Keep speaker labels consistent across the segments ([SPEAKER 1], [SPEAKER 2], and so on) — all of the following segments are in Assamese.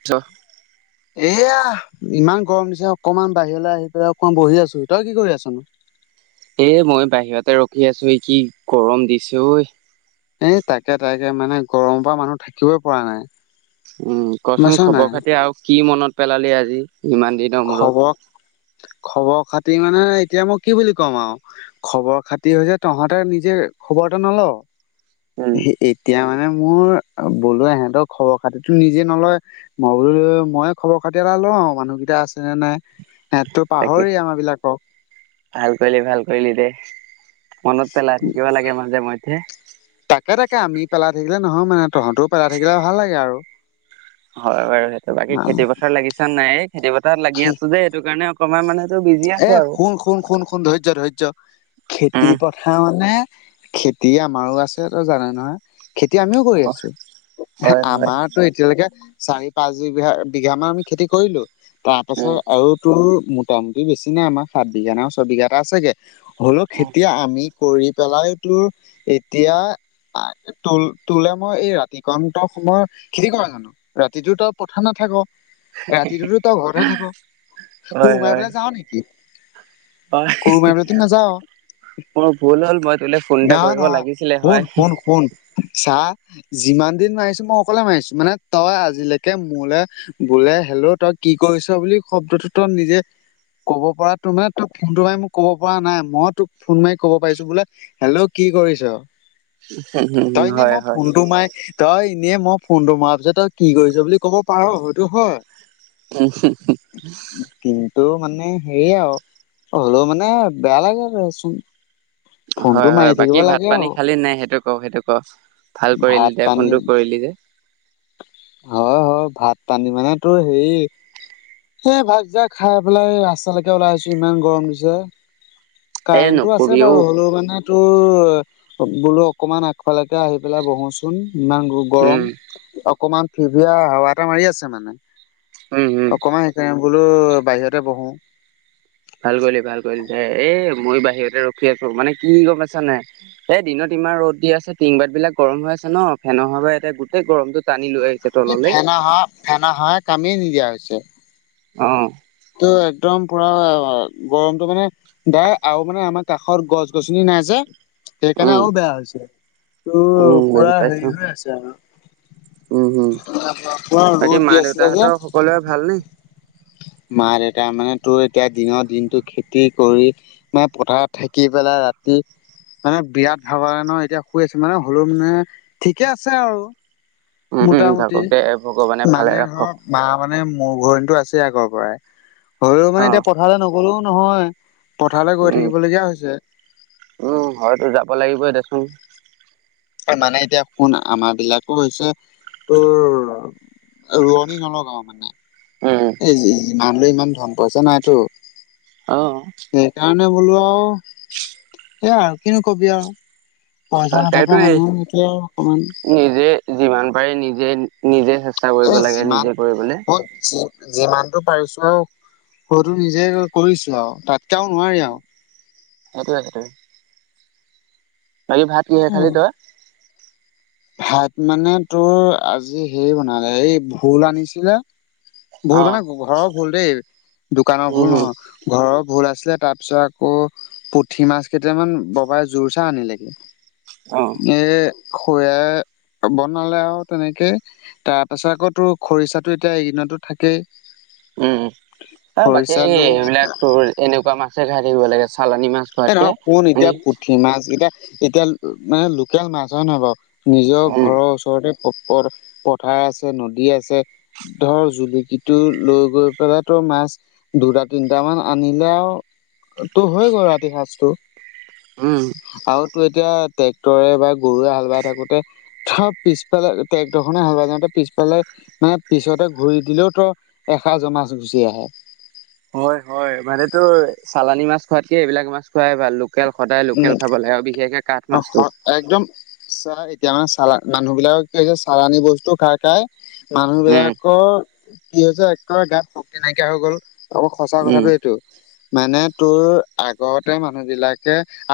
[SPEAKER 1] [unintelligible]
[SPEAKER 2] [inaudible] এয়া, ইমান গৰম দিছে। অলপমান বাহিৰলৈ আহি পেলাই, অলপমান বহি আছো। তই কি কৰি আছনো?
[SPEAKER 1] এ, মইও বাহিৰতে ৰখি আছোঁ। এই কি গৰম দিছে ঐ।
[SPEAKER 2] এ, তাকে তাকে মানে, গৰমৰ পৰা মানুহ থাকিবই পৰা নাই।
[SPEAKER 1] উম,
[SPEAKER 2] গম
[SPEAKER 1] কচোন
[SPEAKER 2] পাইছ নাই
[SPEAKER 1] খবৰ-খাতি। আৰু কি মনত পেলালি আজি ইমান দিনৰ মূৰত?
[SPEAKER 2] খবৰ খবৰ খাতি মানে এতিয়া মই কি বুলি কম আৰু। খবৰ খাতি হৈছে, তহঁতে নিজে খবৰ এটা ন'লও।
[SPEAKER 1] উম
[SPEAKER 2] এতিয়া মানে মোৰ বোলো, ইহঁতৰ খবৰ-খাতিটো নিজে নলয়। মই বোলো, মইয়ে খবৰ-খাতি এটা লওঁ আৰু মানুহ কেইটা আছে নে নাই, সেহঁতটো
[SPEAKER 1] তাকে
[SPEAKER 2] পাহৰেই আমাৰ বিলাকক।
[SPEAKER 1] ভাল কৰিলি, ভাল কৰিলি দে। মনত পেলাই থাকিব লাগে মাজে মধ্যে।
[SPEAKER 2] তাকে তাকে, আমি পেলাই থাকিলে নহয় মানে, তহঁতেও পেলাই থাকিলে ভাল লাগে আৰু।
[SPEAKER 1] হয় বাৰু, সেইটো। বাকী খেতি-পথাৰত লাগিছ নাই, এ খেতি-পথাৰত লাগি আছোঁ যে সেইটো কাৰণে অকণমান মানে তোৰ বিজি আছো
[SPEAKER 2] এ,
[SPEAKER 1] আৰু
[SPEAKER 2] শুন শুন শুন শুন। ধৈৰ্য্য, ধৈৰ্য্য,
[SPEAKER 1] উম
[SPEAKER 2] খেতি-পথ মানে, খেতি আমাৰো আছে তই জান নহয়, খেতি আমিও কৈ আছো।
[SPEAKER 1] হয় হয়
[SPEAKER 2] আমাৰ এতিয়ালৈকে চাৰি-পাঁচ বিঘা মান আমি খেতি কৰিলোঁ। তাৰ পাছত
[SPEAKER 1] উম
[SPEAKER 2] আৰু তোৰ মোটামুটি বেছি নাই। আমাৰ সাত বিঘা নে ছয় বিঘা এটা আছে গে, হ'লেও
[SPEAKER 1] উম
[SPEAKER 2] খেতি আমি কৰি পেলাই তোৰ এতিয়া তোল, তোলেই মই এই ৰাতি [unintelligible] সময় খেতি কৰ জানো। ৰাতিটো তই পথাৰত নাথাক, ৰাতিটোতো তই ঘৰতহে থাক। কোৰ
[SPEAKER 1] হয় হয়
[SPEAKER 2] মাৰিবলে নেকি,
[SPEAKER 1] হয়
[SPEAKER 2] কোৰ মাৰিবলৈটো নাযাৱ।
[SPEAKER 1] মোৰ ভুল হ'ল, মই তোলে ফোন এটা কৰিব লাগিছিলে হয়।
[SPEAKER 2] চাহ যিমান দিন মাৰিছোঁ, মই অকলে মাৰিছোঁ মানে, তই আজিলৈকে মোলে বোলে, হেল্ল' তই কি কৰিছ বুলি শব্দটো তই নিজে ক'ব পৰা তো, মানে তোক ফোনটো মাৰি মোক ক'ব পৰা নাই। মই তোক ফোন মাৰি ক'ব পাৰিছোঁ বোলে হেল্ল', কি কৰিছ তই এনে
[SPEAKER 1] হয়
[SPEAKER 2] মই
[SPEAKER 1] হয়
[SPEAKER 2] ফোনটো মাৰ তই এনেই, মই ফোনটো মৰাৰ পিছত তই কি কৰিছ বুলি ক'ব পাৰ হয়তো হয়।
[SPEAKER 1] [unintelligible]
[SPEAKER 2] কিন্তু মানে হেৰি আৰু হ'লেও মানে বেয়া লাগে আৰু দেচোন। ফোনটো
[SPEAKER 1] হয় হয়
[SPEAKER 2] মাৰি থাকিব
[SPEAKER 1] বাকী ভাত
[SPEAKER 2] লাগে
[SPEAKER 1] পানী
[SPEAKER 2] আৰু
[SPEAKER 1] খালি নাই সেইটো ক সেইটো ক, ভাল কৰিলি
[SPEAKER 2] ভাত
[SPEAKER 1] দে,
[SPEAKER 2] পানী
[SPEAKER 1] ফোনটো কৰিলি যে।
[SPEAKER 2] হয় হয় ভাত পানী মানে তো হেৰি সেই ভাত কিতা খাই পেলাই ৰাস্তালৈকে ওলাই আহিছোঁ ইমান গৰম দিছে।
[SPEAKER 1] এ
[SPEAKER 2] কাৰেণ্টটো আছে
[SPEAKER 1] নকবি অ
[SPEAKER 2] বাৰু হ'লেও মানে তোৰ বোলো অকমান আগফালেকে আহি পেলাই বহোচোন, ইমান
[SPEAKER 1] উম
[SPEAKER 2] গৰম। অকণমান ফিৰফিৰিয়া হাৱা এটা মাৰি আছে মানে।
[SPEAKER 1] উম্ হুম।
[SPEAKER 2] অকমান সেইকাৰণে বোলো, বাহিৰতে বহো।
[SPEAKER 1] ভাল কৰিলি ভাল কৰিলি দে, এ মই বাহিৰতে ৰখি আছো মানে কি গম পাইছ নাই। এ দিনত ইমান ৰ'দ দি আছে টিনপাত বিলাক গৰম হৈ আছে ন, ফেনৰ হাৱা এতে গোটেই গৰমটোত
[SPEAKER 2] এই, ফেন হাৱা ফেন হাৱা এ, কামে নিদিয়া হৈছে।
[SPEAKER 1] অ'
[SPEAKER 2] তো একদম পুৰা গৰমটো মানে, দা আৰু মানে আমাৰ কাষৰ গছ গছনি নাই যে। সেইকাৰণে
[SPEAKER 1] উম
[SPEAKER 2] আৰু বেয়া হৈছে তোৰ
[SPEAKER 1] উম বুজি
[SPEAKER 2] পুৰা
[SPEAKER 1] পাইছো
[SPEAKER 2] হেৰি হৈ আছে আৰু।
[SPEAKER 1] উম হম
[SPEAKER 2] ৰদ দি আছিলে যে।
[SPEAKER 1] ক'লে ভালনি?
[SPEAKER 2] মা দেউতা মানে তোৰ এতিয়া দিনৰ দিনতটো খেতি কৰি, ম পথাৰত থাকি পেলাই ৰাতি। মানে বিৰাট ভাব লাগে ন এতিয়া শুই আছো মানে হলেও মানে ঠিকে আছে আৰু।
[SPEAKER 1] উম উম
[SPEAKER 2] মোটামুটি
[SPEAKER 1] থাকক দে ভগৱানে ভালে
[SPEAKER 2] মানে
[SPEAKER 1] ৰাখক
[SPEAKER 2] ধৰক, মা মানে মোৰ ঘৰিণতো আছে আগৰ পৰাই হও
[SPEAKER 1] অ
[SPEAKER 2] মানে এতিয়া পথাৰলৈ নগলেও নহয়। পথাৰলৈ গৈ
[SPEAKER 1] উম
[SPEAKER 2] থাকিব লগগীয়া হৈছে।
[SPEAKER 1] উম, হয়তো যাব লাগিবই দেচোন।
[SPEAKER 2] মানে এতিয়া শুন আমাৰ বিলাকো হৈছে তোৰ, ৰোৱনী নলগাও মানে
[SPEAKER 1] উম
[SPEAKER 2] এই ইমান লৈ ইমান ধন পইচা নাইতো।
[SPEAKER 1] অ,
[SPEAKER 2] সেইকাৰণে বোলো আৰু। সেয়া আৰু কিনো কবি আৰু পইচা নথকা
[SPEAKER 1] সেইটোৱেই
[SPEAKER 2] মানুহৰ এটোয়া আৰু অকমান,
[SPEAKER 1] নিজে যিমান পাৰি নিজে নিজে চেষ্টা কৰিব লাগে নিজে কৰিবলে।
[SPEAKER 2] যিমানতটো পাৰিছো আৰু সতো নিজে কৰিছো আৰু তাতকেও নোৱাৰি আৰু।
[SPEAKER 1] সেইটোৱে-সেইটোৱে। বাকী ভাত কিহে খালি
[SPEAKER 2] উম
[SPEAKER 1] তই?
[SPEAKER 2] ভাত মানে তোৰ আজি হেৰি বনালে এই ভোল আনিছিলে। ভোল
[SPEAKER 1] অ
[SPEAKER 2] মানে ঘৰৰ ভোল দেই দোকানৰ ভোল
[SPEAKER 1] উম হম
[SPEAKER 2] নহয়। ঘৰৰ ভোল আছিলে তাৰ পিছত আকৌ। পুঠি মাছ কেইটামান ববাই জোৰ চা আনিলেগে।
[SPEAKER 1] অ,
[SPEAKER 2] এই খয়া বনালে আৰু তেনেকে। তাৰ পাছত আকৌ তো খৰিচাতো এতিয়া এইদিনতো থাকেই।
[SPEAKER 1] উম, বাকী
[SPEAKER 2] খৰিচা লৈ
[SPEAKER 1] এইবিলাক তোৰ এনেকুৱা মাছে খাই থাকিব লাগে। চালানী মাছ
[SPEAKER 2] এ নহয়
[SPEAKER 1] খোৱাতকে
[SPEAKER 2] শুন এতিয়া
[SPEAKER 1] মানে
[SPEAKER 2] পুঠি মাছ এতিয়া এতিয়া মানে লোকেল মাছ হয় নহয় বাৰু নিজৰ
[SPEAKER 1] উম
[SPEAKER 2] ঘৰৰ। ওচৰতে পথাৰ আছে, নদী আছে। ধৰ জুলুকিটো লৈ গৈ পেলাই ত মাছ। দুটা তিনটামান আনিলে আৰু তটো হৈ গ'ল ৰাতি সাঁজটো।
[SPEAKER 1] উম,
[SPEAKER 2] আৰু তো এতিয়া ট্ৰেক্টৰে বা গৰুৱে হাল বাই থাকোতে। পিছফালে ট্ৰেক্টৰখনে হাল বায় ঠাকুতে পিছফালে, মানে পিছতে ঘূৰি দিলেও তো এসাঁ জ মাছ গুচি আহে।
[SPEAKER 1] হয়-হয় মানে তো চালানী মাছ খোৱাতকে এইবিলাক মাছ খোৱাই ভাল। লোকেল সদায়
[SPEAKER 2] উম
[SPEAKER 1] লোকেল খাব লাগে আৰু বিশেষকে কাঠ
[SPEAKER 2] অ
[SPEAKER 1] মাছটো।
[SPEAKER 2] হ- একদম চাহ এতিয়া মানে চাল মানুহ বিলাকে কি হৈছে চালানী বস্তু খাই-খাই।
[SPEAKER 1] উম
[SPEAKER 2] মানুহবিলাকৰ কি হৈছে একাৰে গাত শক্তি নাইকিয়া হৈ গ'ল। অকলৌ সঁচা
[SPEAKER 1] উম
[SPEAKER 2] কথাটো এইটো মানে তোৰ আগতে মানুহবিলাক,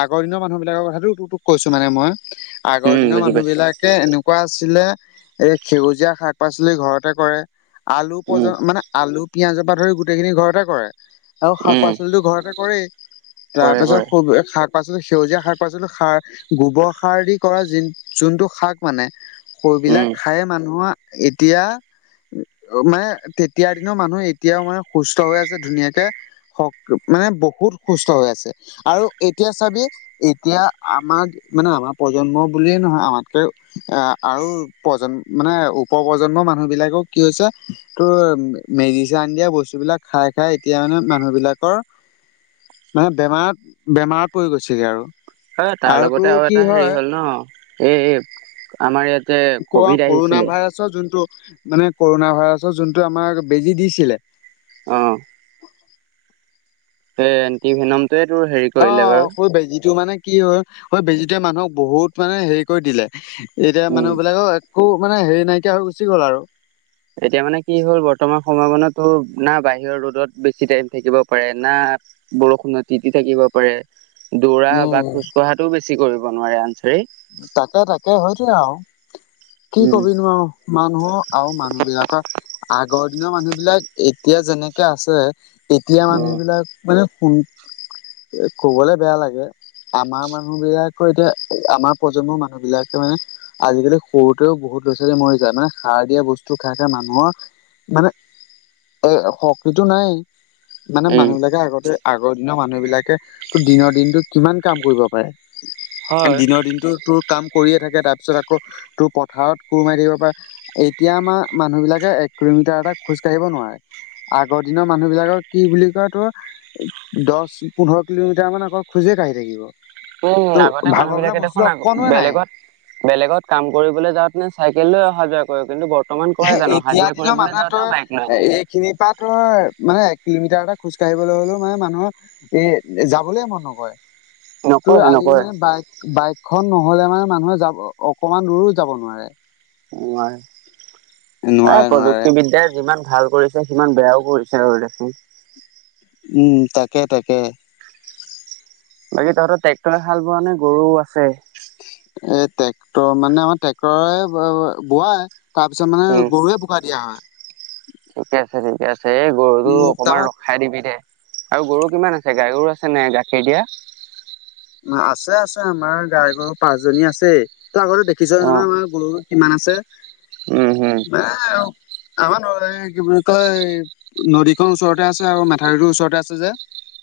[SPEAKER 2] আগৰ দিনৰ মানুহ বিলাকৰ কথাত টু টুক কৈছো মানে মই আগৰ
[SPEAKER 1] উম
[SPEAKER 2] দিনৰ
[SPEAKER 1] বুজি
[SPEAKER 2] মানুহ
[SPEAKER 1] পাইছো
[SPEAKER 2] বিলাক, এনেকুৱা আছিলে এই সেউজীয়া শাক পাচলি ঘৰতে কৰে। আলু
[SPEAKER 1] উম
[SPEAKER 2] প্ৰ মানে আলু পিয়য়াজৰ পৰা ধৰি গোটেইখিনি ঘৰতে কৰে। আৰু শাক
[SPEAKER 1] উম
[SPEAKER 2] পাচলিটো ঘৰতে কৰেই
[SPEAKER 1] কৰে কৰে
[SPEAKER 2] তাৰপিছত শাক পাচলো সেউজীয়া শাক পাচলো সাৰ। গোবৰ সাৰ দি কৰা য যোনটো শাক মানে
[SPEAKER 1] উম
[SPEAKER 2] সেইবিলাক খায় মানুহৰ, এতিয়া মানে তেতিয়াৰ দিনৰ মানুহ এতিয়াও মানে সুস্থ হৈ আছে ধুনীয়াকে। মানে বহুত সুস্থ হৈ আছে আৰু এতিয়া চাবি এতিয়া আমাৰ মানে আমাৰ প্ৰজন্ম বুলিয়ে নহয় আমাতকে এ আৰু প্ৰজন্ম মানে উপ প্ৰজন্মৰ মানুহ বিলাকেও কি হৈছে তোৰ মেডিচাইন দিয়া বস্তুবিলাক খাই খাই এতিয়া মানে মানুহবিলাকৰ মানে বেমাৰত বেমাৰত পৰি গৈছেগে আৰু।
[SPEAKER 1] হয় তাৰ লগতে
[SPEAKER 2] তোৰ
[SPEAKER 1] আৰু
[SPEAKER 2] কি
[SPEAKER 1] এটা হেৰি
[SPEAKER 2] হয়
[SPEAKER 1] হ'ল ন এই এই আমাৰ ইয়াত যে কভিড আহিছিলে
[SPEAKER 2] চ যোনটো মানে কৰোনা ভাইৰাছৰ যোনটো আমাক বেজি দিছিলে
[SPEAKER 1] অ। সেই এণ্টি ভেনমটোয়ে তোৰ হেৰি
[SPEAKER 2] অ
[SPEAKER 1] কৰিলে বাৰু
[SPEAKER 2] সই বেজিটো মানে কি হয় সই বেজীটোৱে মানুহক বহুত মানে হেৰি কৰি দিলে এতিয়া
[SPEAKER 1] উম
[SPEAKER 2] মানুহবিলাকৰ একো মানে হেৰি নাইকিয়া হৈ গুচি গ'ল আৰু।
[SPEAKER 1] এতিয়া মানে কি হ'ল বৰ্তমান সময়ত মানে তোৰ না বাহিৰৰ ৰ'দত বেছি টাইম থাকিব পাৰে, না বৰষুণত তিতি থাকিব পাৰে। দৌৰা বা
[SPEAKER 2] উম
[SPEAKER 1] খোজকঢ়াটোও বেছি কৰিব নোৱাৰে আনচাৰি।
[SPEAKER 2] তাকে তাকে হৈছেই আও কি
[SPEAKER 1] উম
[SPEAKER 2] কবিনো আও। মানুহৰকআৰু মানুহবিলাকৰ আগৰ দিনৰ মানুহবিলাক এতিয়া যেনেকে আছে এতিয়া মানুহবিলাক মানে শুন ক'বলে বেয়া লাগে আমাৰ মানুহবিলাকৰ এতিয়া আমাৰ প্ৰজন্মৰ মানুহবিলাকে মানে আজিকালি সৰুতেও বহুত ল'ৰা-ছোৱালী মৰি যায় মানে সাৰ দিয়া বস্তু খাই খাই মানুহৰ মানে এই শক্তিটো নাইয়েই। মানে
[SPEAKER 1] উম
[SPEAKER 2] মানুহবিলাকে আগতে আগৰ দিনৰ মানুহ মানুহবিলাকে তোৰ দিনৰ দিনটোত কিমান কাম কৰিব পাৰে
[SPEAKER 1] হয়
[SPEAKER 2] দিনৰ দিনটো তোৰ কাম কৰিয়ে থাকে তাৰপিছত আকৌ তোৰ পথাৰত কোৰ মাৰি থাকিব পাৰে। এতিয়া আমাৰ মানুহবিলাকে এক কিলোমিটাৰ এটা খোজ কাঢ়িব নোৱাৰে। আগৰ দিনৰ মানুহবিলাকক কি বুলি কয় তোৰ দচ পোন্ধৰ কিলোমিটাৰ মান অকল খোজেই কঢ়ি থাকিব।
[SPEAKER 1] উম
[SPEAKER 2] তো
[SPEAKER 1] আগতে
[SPEAKER 2] ভাগৰ বোলা
[SPEAKER 1] মানুহবিলাকে
[SPEAKER 2] বস্তুটো
[SPEAKER 1] দেখোন আগ
[SPEAKER 2] অকণোৱে নাই
[SPEAKER 1] বেলেগত বেলেগত কাম কৰিবলে যাওঁতেনে চাইকেল লৈ অহা যোৱা কৰ কিন্তু ব ৰ্তমান কৰে জানো হাজিৰা কৰিবলৈ যাওঁতেও বাইক লৈ যায়।
[SPEAKER 2] খিনি পা তই মানে এক কিলোমিটাৰ এটা খোজ কাঢ়িবলৈ হ'লেও মানে মানুহৰ এ যাবলে মন নকৰে তোৰ
[SPEAKER 1] নকৰে
[SPEAKER 2] আজি
[SPEAKER 1] নকৰে
[SPEAKER 2] মানে বাইক বাইক খন নহ'লে মানে মানুহে যাব অকমান দূৰো যাব নোৱাৰে।
[SPEAKER 1] নোৱাৰে
[SPEAKER 2] নোৱাৰে
[SPEAKER 1] এই
[SPEAKER 2] নোৱাৰে
[SPEAKER 1] প্ৰযুক্তিবিদ্যাই যিমান ভাল কৰিছে সিমান বেয়াও কৰিছে হয় দেচোন।
[SPEAKER 2] উম তাকে তাকে।
[SPEAKER 1] বাকী তহতৰ ট্ৰেক্টৰে হাল বোৱা নে গৰুও আছে?
[SPEAKER 2] এ ট্ৰেক্টৰ মানে আমাৰ ট্ৰেক্টৰে বোৱাই তাৰপিছত মানে
[SPEAKER 1] উম
[SPEAKER 2] গৰুৱে বোকা দিয়া হয়।
[SPEAKER 1] ঠিকে আছে ঠিকে আছে এই
[SPEAKER 2] মোৰ হিচাপত
[SPEAKER 1] খাই দিবি দে। আৰু গৰু কিমান আছে গাই গৰু আছে নে গাখীৰ দিয়া?
[SPEAKER 2] আছে আছে আমাৰ গাই গৰু পাঁচজনী আছেই তই আগতে দেখিছই
[SPEAKER 1] অ
[SPEAKER 2] নহয় আমাৰ গৰু কিমান আছে
[SPEAKER 1] উম হম
[SPEAKER 2] বা আমাৰ কি বুলি কয় নদীখন ওচৰতে আছে আৰু মেথাউৰিটো ওচৰতে আছে যে।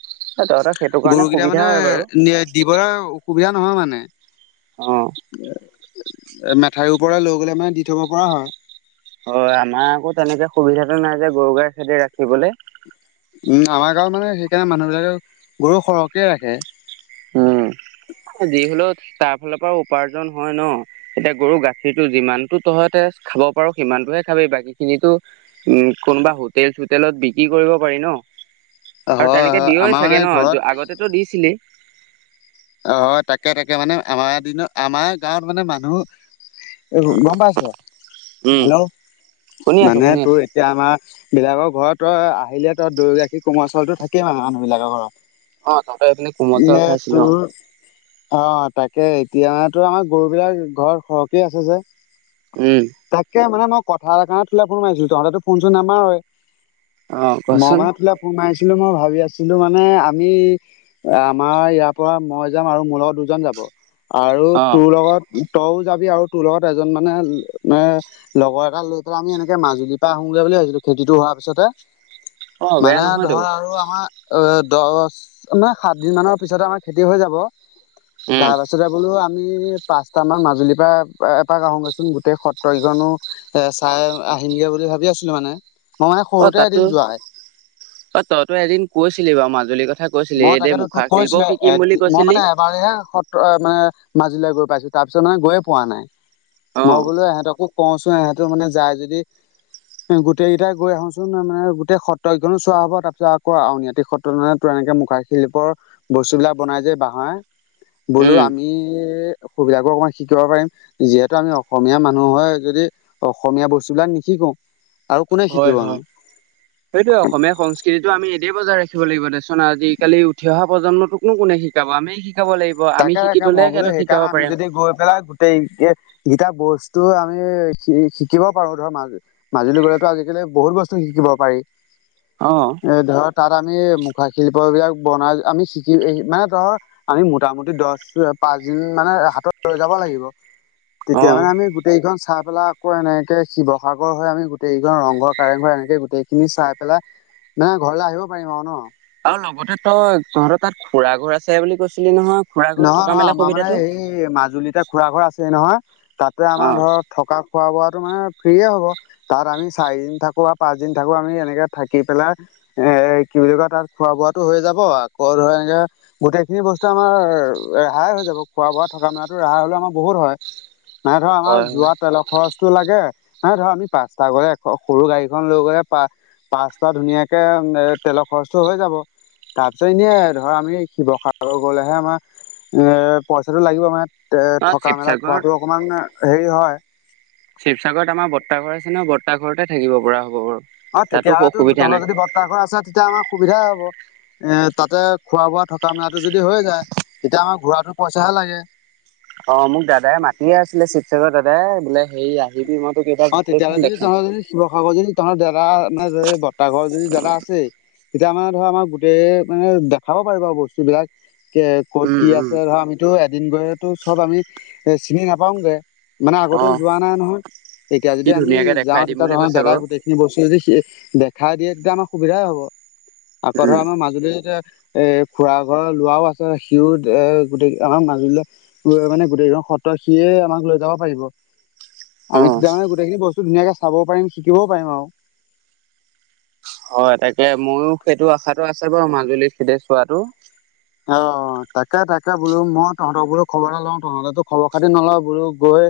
[SPEAKER 1] এ তহঁতৰ সেইটো কাৰণে সুবিধা হয় বাৰু।
[SPEAKER 2] দিবলে অসুবিধা নহয় মানে।
[SPEAKER 1] অ।
[SPEAKER 2] এ মেঠাউৰি ওপৰে লৈ গ'লে মানে দি থব পৰা হয়।
[SPEAKER 1] হয় আমাৰ আকৌ তেনেকে সুবিধাটো নাই যে গৰু-গাই সেদে ৰাখিবলে।
[SPEAKER 2] উম, আমাৰ গাঁওত মানে সেইকাৰণে মানুহবিলাকে গৰু সৰহকে ৰাখে।
[SPEAKER 1] উম যি হলেও তাৰ ফালৰ পৰা উপাৰ্জন হয়, ন'? এতিয়া গৰু গাখীৰটো যিমানতো তহঁতে খাব পাৰো সিমানটোহে খাবি বাকী খিনিতো উম, কোনোবা হোটেল-চোটেলত বিক্ৰী কৰিব পাৰি ন'?
[SPEAKER 2] হয়
[SPEAKER 1] আৰু
[SPEAKER 2] হয়
[SPEAKER 1] তেনেকে দিয়ে
[SPEAKER 2] আমাৰ মানে
[SPEAKER 1] চাগে
[SPEAKER 2] ঘৰত
[SPEAKER 1] ন' আগতেতো দিছিলি?
[SPEAKER 2] অ', তাকে তাকে মানে আমাৰ দিনত আমাৰ গাঁৱত মানে মানুহ এই গ'ম পাইছ
[SPEAKER 1] উম
[SPEAKER 2] হেল্ল'
[SPEAKER 1] শুনি আছো
[SPEAKER 2] মানে
[SPEAKER 1] শুনি
[SPEAKER 2] তোৰ
[SPEAKER 1] আছো
[SPEAKER 2] এতিয়া আমাৰ বিলাকৰ ঘৰত তই আহিলে তই দৈ গাখীৰ কোমল চাউলতো থাকেই মানে মানুহ বিলাকৰ ঘৰত।
[SPEAKER 1] অ তহঁতৰ এইপিনে কোমল চাউল
[SPEAKER 2] নে তোৰ
[SPEAKER 1] খাইছিলো অ
[SPEAKER 2] অ', তাকে এতিয়াএনে তোৰ আমাৰ গৰু বিলাক ঘৰত সৰহকে আছে যে।
[SPEAKER 1] উম।
[SPEAKER 2] তাকে মানে মই কথা এটা কাৰণে তোলে ফোন মাৰিছিলো, তহঁতেতো ফোন-চোন নামাৰই।
[SPEAKER 1] অ
[SPEAKER 2] মই
[SPEAKER 1] কোৱাচোন
[SPEAKER 2] মানে তোলে মাৰিছিলো মই ভাবি আছিলো মানে আমি আমাৰ ইয়াৰ পৰা মই যাম আৰু মোৰ লগত দুজন যাব, আৰু
[SPEAKER 1] অ
[SPEAKER 2] তোৰ লগত তইও যাবি আৰু তোৰ লগত এজন মানে মে লগৰ এটাল লৈ পেলাই আমি এনেকে মাজুলীৰ পৰা আহোগৈ বুলি ভাবছিলো, খেতিটো হোৱাৰ পিছতে।
[SPEAKER 1] অ বেয়া
[SPEAKER 2] মানে
[SPEAKER 1] নহয়তো
[SPEAKER 2] ধৰ আৰু আমাৰ অ', দহ মানে সাত দিন মানৰ পিছত আমাৰ খেতি হৈ যাব,
[SPEAKER 1] উম
[SPEAKER 2] তাৰ পাছত তাৰপছতে বোলো আমি পাঁচটামান মাজুলীৰ পৰা এপাক আহোঁগৈচোন গোটেই সত্ৰকেখনো এ চাই আহিমগে বুলি ভাবি আছিলো মানে। মই মানে
[SPEAKER 1] অ',
[SPEAKER 2] সৰুতে
[SPEAKER 1] তাতো
[SPEAKER 2] এদিন যোৱাই
[SPEAKER 1] অ', তইতো এদিন কৈছিলি বাৰু মাজুলীৰ কথা। কৈছিলি
[SPEAKER 2] মই
[SPEAKER 1] এই দে মুখাৰ শিল্পও শিকিম বুলি কৈছিলি।
[SPEAKER 2] বাৰেহে সত্ৰ মানে মাজুলিলৈ গৈ পাইছোঁ তাৰ পিছত মানে গৈয়ে পোৱা নাই।
[SPEAKER 1] অ
[SPEAKER 2] মই বোলো ইহঁতকো কওঁচোন ইহঁতৰ মানে যাই যদি। গোটেইকেইটাই গৈ আহোচোন মানে গোটেই সত্ৰ কেখনো চোৱা হ'ব তাৰ পিছ আকৌ আউনআতি সত্ৰ মানে তোৰ এনেকে মুখা শিল্পৰ বস্তুবিলাক বনাই, যে বাঁহৰে বোলো
[SPEAKER 1] উম
[SPEAKER 2] আমি সুবিধাকো অকণমান শিকিব পাৰিম যিহেতু, আমি অসমীয়া মানুহৰ যদি অসমীয়া বস্তুবলাক নিশিকোঁ।
[SPEAKER 1] হয়, হয়, সেইটোয়ে অসমীয়া সং স্কৃতিটো আমি এদেই বজাই ৰাখিব লাগিব দেচোন আজিকালি উঠি অহা প্ৰজন্মটোকনো কোনে শিকাব, আমিয়ে শিকাব লাগিব। আমি
[SPEAKER 2] তাকে
[SPEAKER 1] শিকি
[SPEAKER 2] তাকে
[SPEAKER 1] থলে
[SPEAKER 2] মই বোলো
[SPEAKER 1] সিহঁতক শিকাব
[SPEAKER 2] সেইকাৰণে আমি
[SPEAKER 1] পাৰিম
[SPEAKER 2] যদি গৈ পেলাই গোটেই গিটা বস্তু আমি শিকিব পাৰো ধৰ মাজ মাজুলী গ'লেতো আজিকালি বহুত বস্তু শিকিব পাৰি।
[SPEAKER 1] অ'।
[SPEAKER 2] এ ধৰ তাত আমি মুখাশিল্প বিলাক বনাই, আমি শিকি মানে ধৰ আমি মোটামুটি দহ পাঁচ দিন মানে হাতত লৈ যাব লাগিব।
[SPEAKER 1] অ
[SPEAKER 2] তেতিয়া মানে আমি গোটেই কেইখন চাই পেলাই আকৌ এনেকে শিৱসাগৰ হৈ আমি গোটেইকেইখন ৰংঘৰ কাৰেংঘৰ এনেকে গোটেইখিনি চাই পেলাই মানে ঘৰলে আহিব পাৰিম আৰু ন'?
[SPEAKER 1] আৰু লগতে তই তহঁতৰ তাত খুৰা ঘৰ আছে বুলি কৈছিলি ন'হয়। খুৰা ঘৰত
[SPEAKER 2] নহয়,
[SPEAKER 1] থকা
[SPEAKER 2] নহয়,
[SPEAKER 1] মেলা
[SPEAKER 2] আমাৰ মানে
[SPEAKER 1] সুবিধাটো
[SPEAKER 2] সেই মাজুলীতে খুৰা ঘৰ আছে নহয়, তাতে
[SPEAKER 1] অ
[SPEAKER 2] আমাৰ ধৰ থকা খোৱা বোৱাটো মানে ফ্ৰীয়ে হ'ব। তাত আমি চাৰিদিন থাকো বা পাঁচদিন থাকো আমি এনেকে থাকি পেলাই এ কি বুলি কয় তাত খোৱা বোৱাাতো হৈ যাব, আকৌ ধৰ এনেকে গোটেই খিনি বস্তু আমাৰ ৰেহাই হৈ যাব, খোৱা-বোৱা থকা-মেলাত ৰেহাই হ'লে আমাৰ বহুত হয়। মানে ধৰ আমাৰ
[SPEAKER 1] হয়
[SPEAKER 2] যোৱা
[SPEAKER 1] হয়
[SPEAKER 2] তেলৰ খৰচ টো লাগে মানে ধৰ আমি পাঁচটা গ'লে সৰু গাড়ীখন লৈ গ'লে পা পাঁচটা ধুনীয়াকে তেলৰ খৰচটো হৈ যাব। তাৰপিছত এনেই ধৰ আমি শিৱসাগৰ গ'লেহে আমাৰ এ পইচাটো লাগিব মানে এ
[SPEAKER 1] অ
[SPEAKER 2] থকা মেলা
[SPEAKER 1] শিৱসাগৰত
[SPEAKER 2] খোৱাতটো অকমান হেৰি হয়।
[SPEAKER 1] শিৱসাগৰত আমাৰ বৰ্তাঘৰ আছে ন বৰ্তাহ ঘৰতে থাকিব পৰা হ'ব বাৰু।
[SPEAKER 2] অ,
[SPEAKER 1] তাতো
[SPEAKER 2] তেতিয়া হয়লেতো
[SPEAKER 1] অসুবিধা
[SPEAKER 2] তহঁত
[SPEAKER 1] নাই
[SPEAKER 2] যদি বৰ্তাঘৰ আছে তেতিয়া আমাৰ সুবিধাই হ'ব। এ তাতে খোৱা বোৱা থকা মেলাটো যদি হৈ যায় তেতিয়া আমাৰ ঘূৰাতো পইচাহে লাগে।
[SPEAKER 1] অ, মোক দাদাই মাতিয়ে আছিলে শিৱসাগৰত দাদাই বোলে হেৰি আহিবি মই। তোক এইবাৰ
[SPEAKER 2] অ,
[SPEAKER 1] গোটেইখন
[SPEAKER 2] তেতিয়াহ'লে যদি
[SPEAKER 1] দেখাম
[SPEAKER 2] তহৰ যদি শিৱসাগৰ যদি তঁৰ দাদা মানে বৰ্তাহ ঘৰ যদি দাদা আছে। তেতিয়া মানে ধৰ আমাৰ গোটেই মানে দেখাব পাৰি আৰু বস্তু বিলাক এ ক'ত
[SPEAKER 1] উম
[SPEAKER 2] কি
[SPEAKER 1] উম
[SPEAKER 2] আছে। ধৰ আমিতো এদিন গয়তো চব আমি এ চিনি নাপাওগে মানে
[SPEAKER 1] অ
[SPEAKER 2] আগতেও যোৱা নাই নহয়। এতিয়া
[SPEAKER 1] সি
[SPEAKER 2] যদি আমি
[SPEAKER 1] ধুনীয়াকে দেখাই
[SPEAKER 2] যাওঁ
[SPEAKER 1] দিম
[SPEAKER 2] তেতিয়া
[SPEAKER 1] বুলি
[SPEAKER 2] ধৰ
[SPEAKER 1] কৈছে
[SPEAKER 2] দাদাই
[SPEAKER 1] বাৰু
[SPEAKER 2] গোটেই। বস্তু যদি দেখাই দিয়ে তেতিয়া আমাৰ সুবিধাই হব আকৌ
[SPEAKER 1] উম
[SPEAKER 2] ধৰা আমাৰ মাজুলীতিয়া। এৰ খুৰা ঘৰৰ লৰাও আছে সিও এ গোটেই আমাক মাজুলীলে। লৈ মানে গোটেইখন সত্ৰ সিয়ে আমাক লৈ যাব পাৰিব।
[SPEAKER 1] অ
[SPEAKER 2] আমি তেতিয়া মানে গোটেইন বস্তুনাকে চাব পাৰিম শিকিব পাৰিম আৰু।
[SPEAKER 1] হয়, তাকে ময়ো সেইটো আশাতো আছে বাৰু মাজুলী খেদ চোৱাতটো।
[SPEAKER 2] অ, তাকে-তাকে বোলো মই তহঁতক বোলো খবৰ এটা লওঁ তহঁতে খবৰ খাতি নলওঁ বোলো গৈ।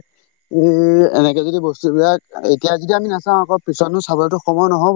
[SPEAKER 2] এ এনেকে যদি বস্তু বিলাক এতিয়া যদি আমি নাচাও আকৌ পিছতনো চাবতো সময় নহ'ব।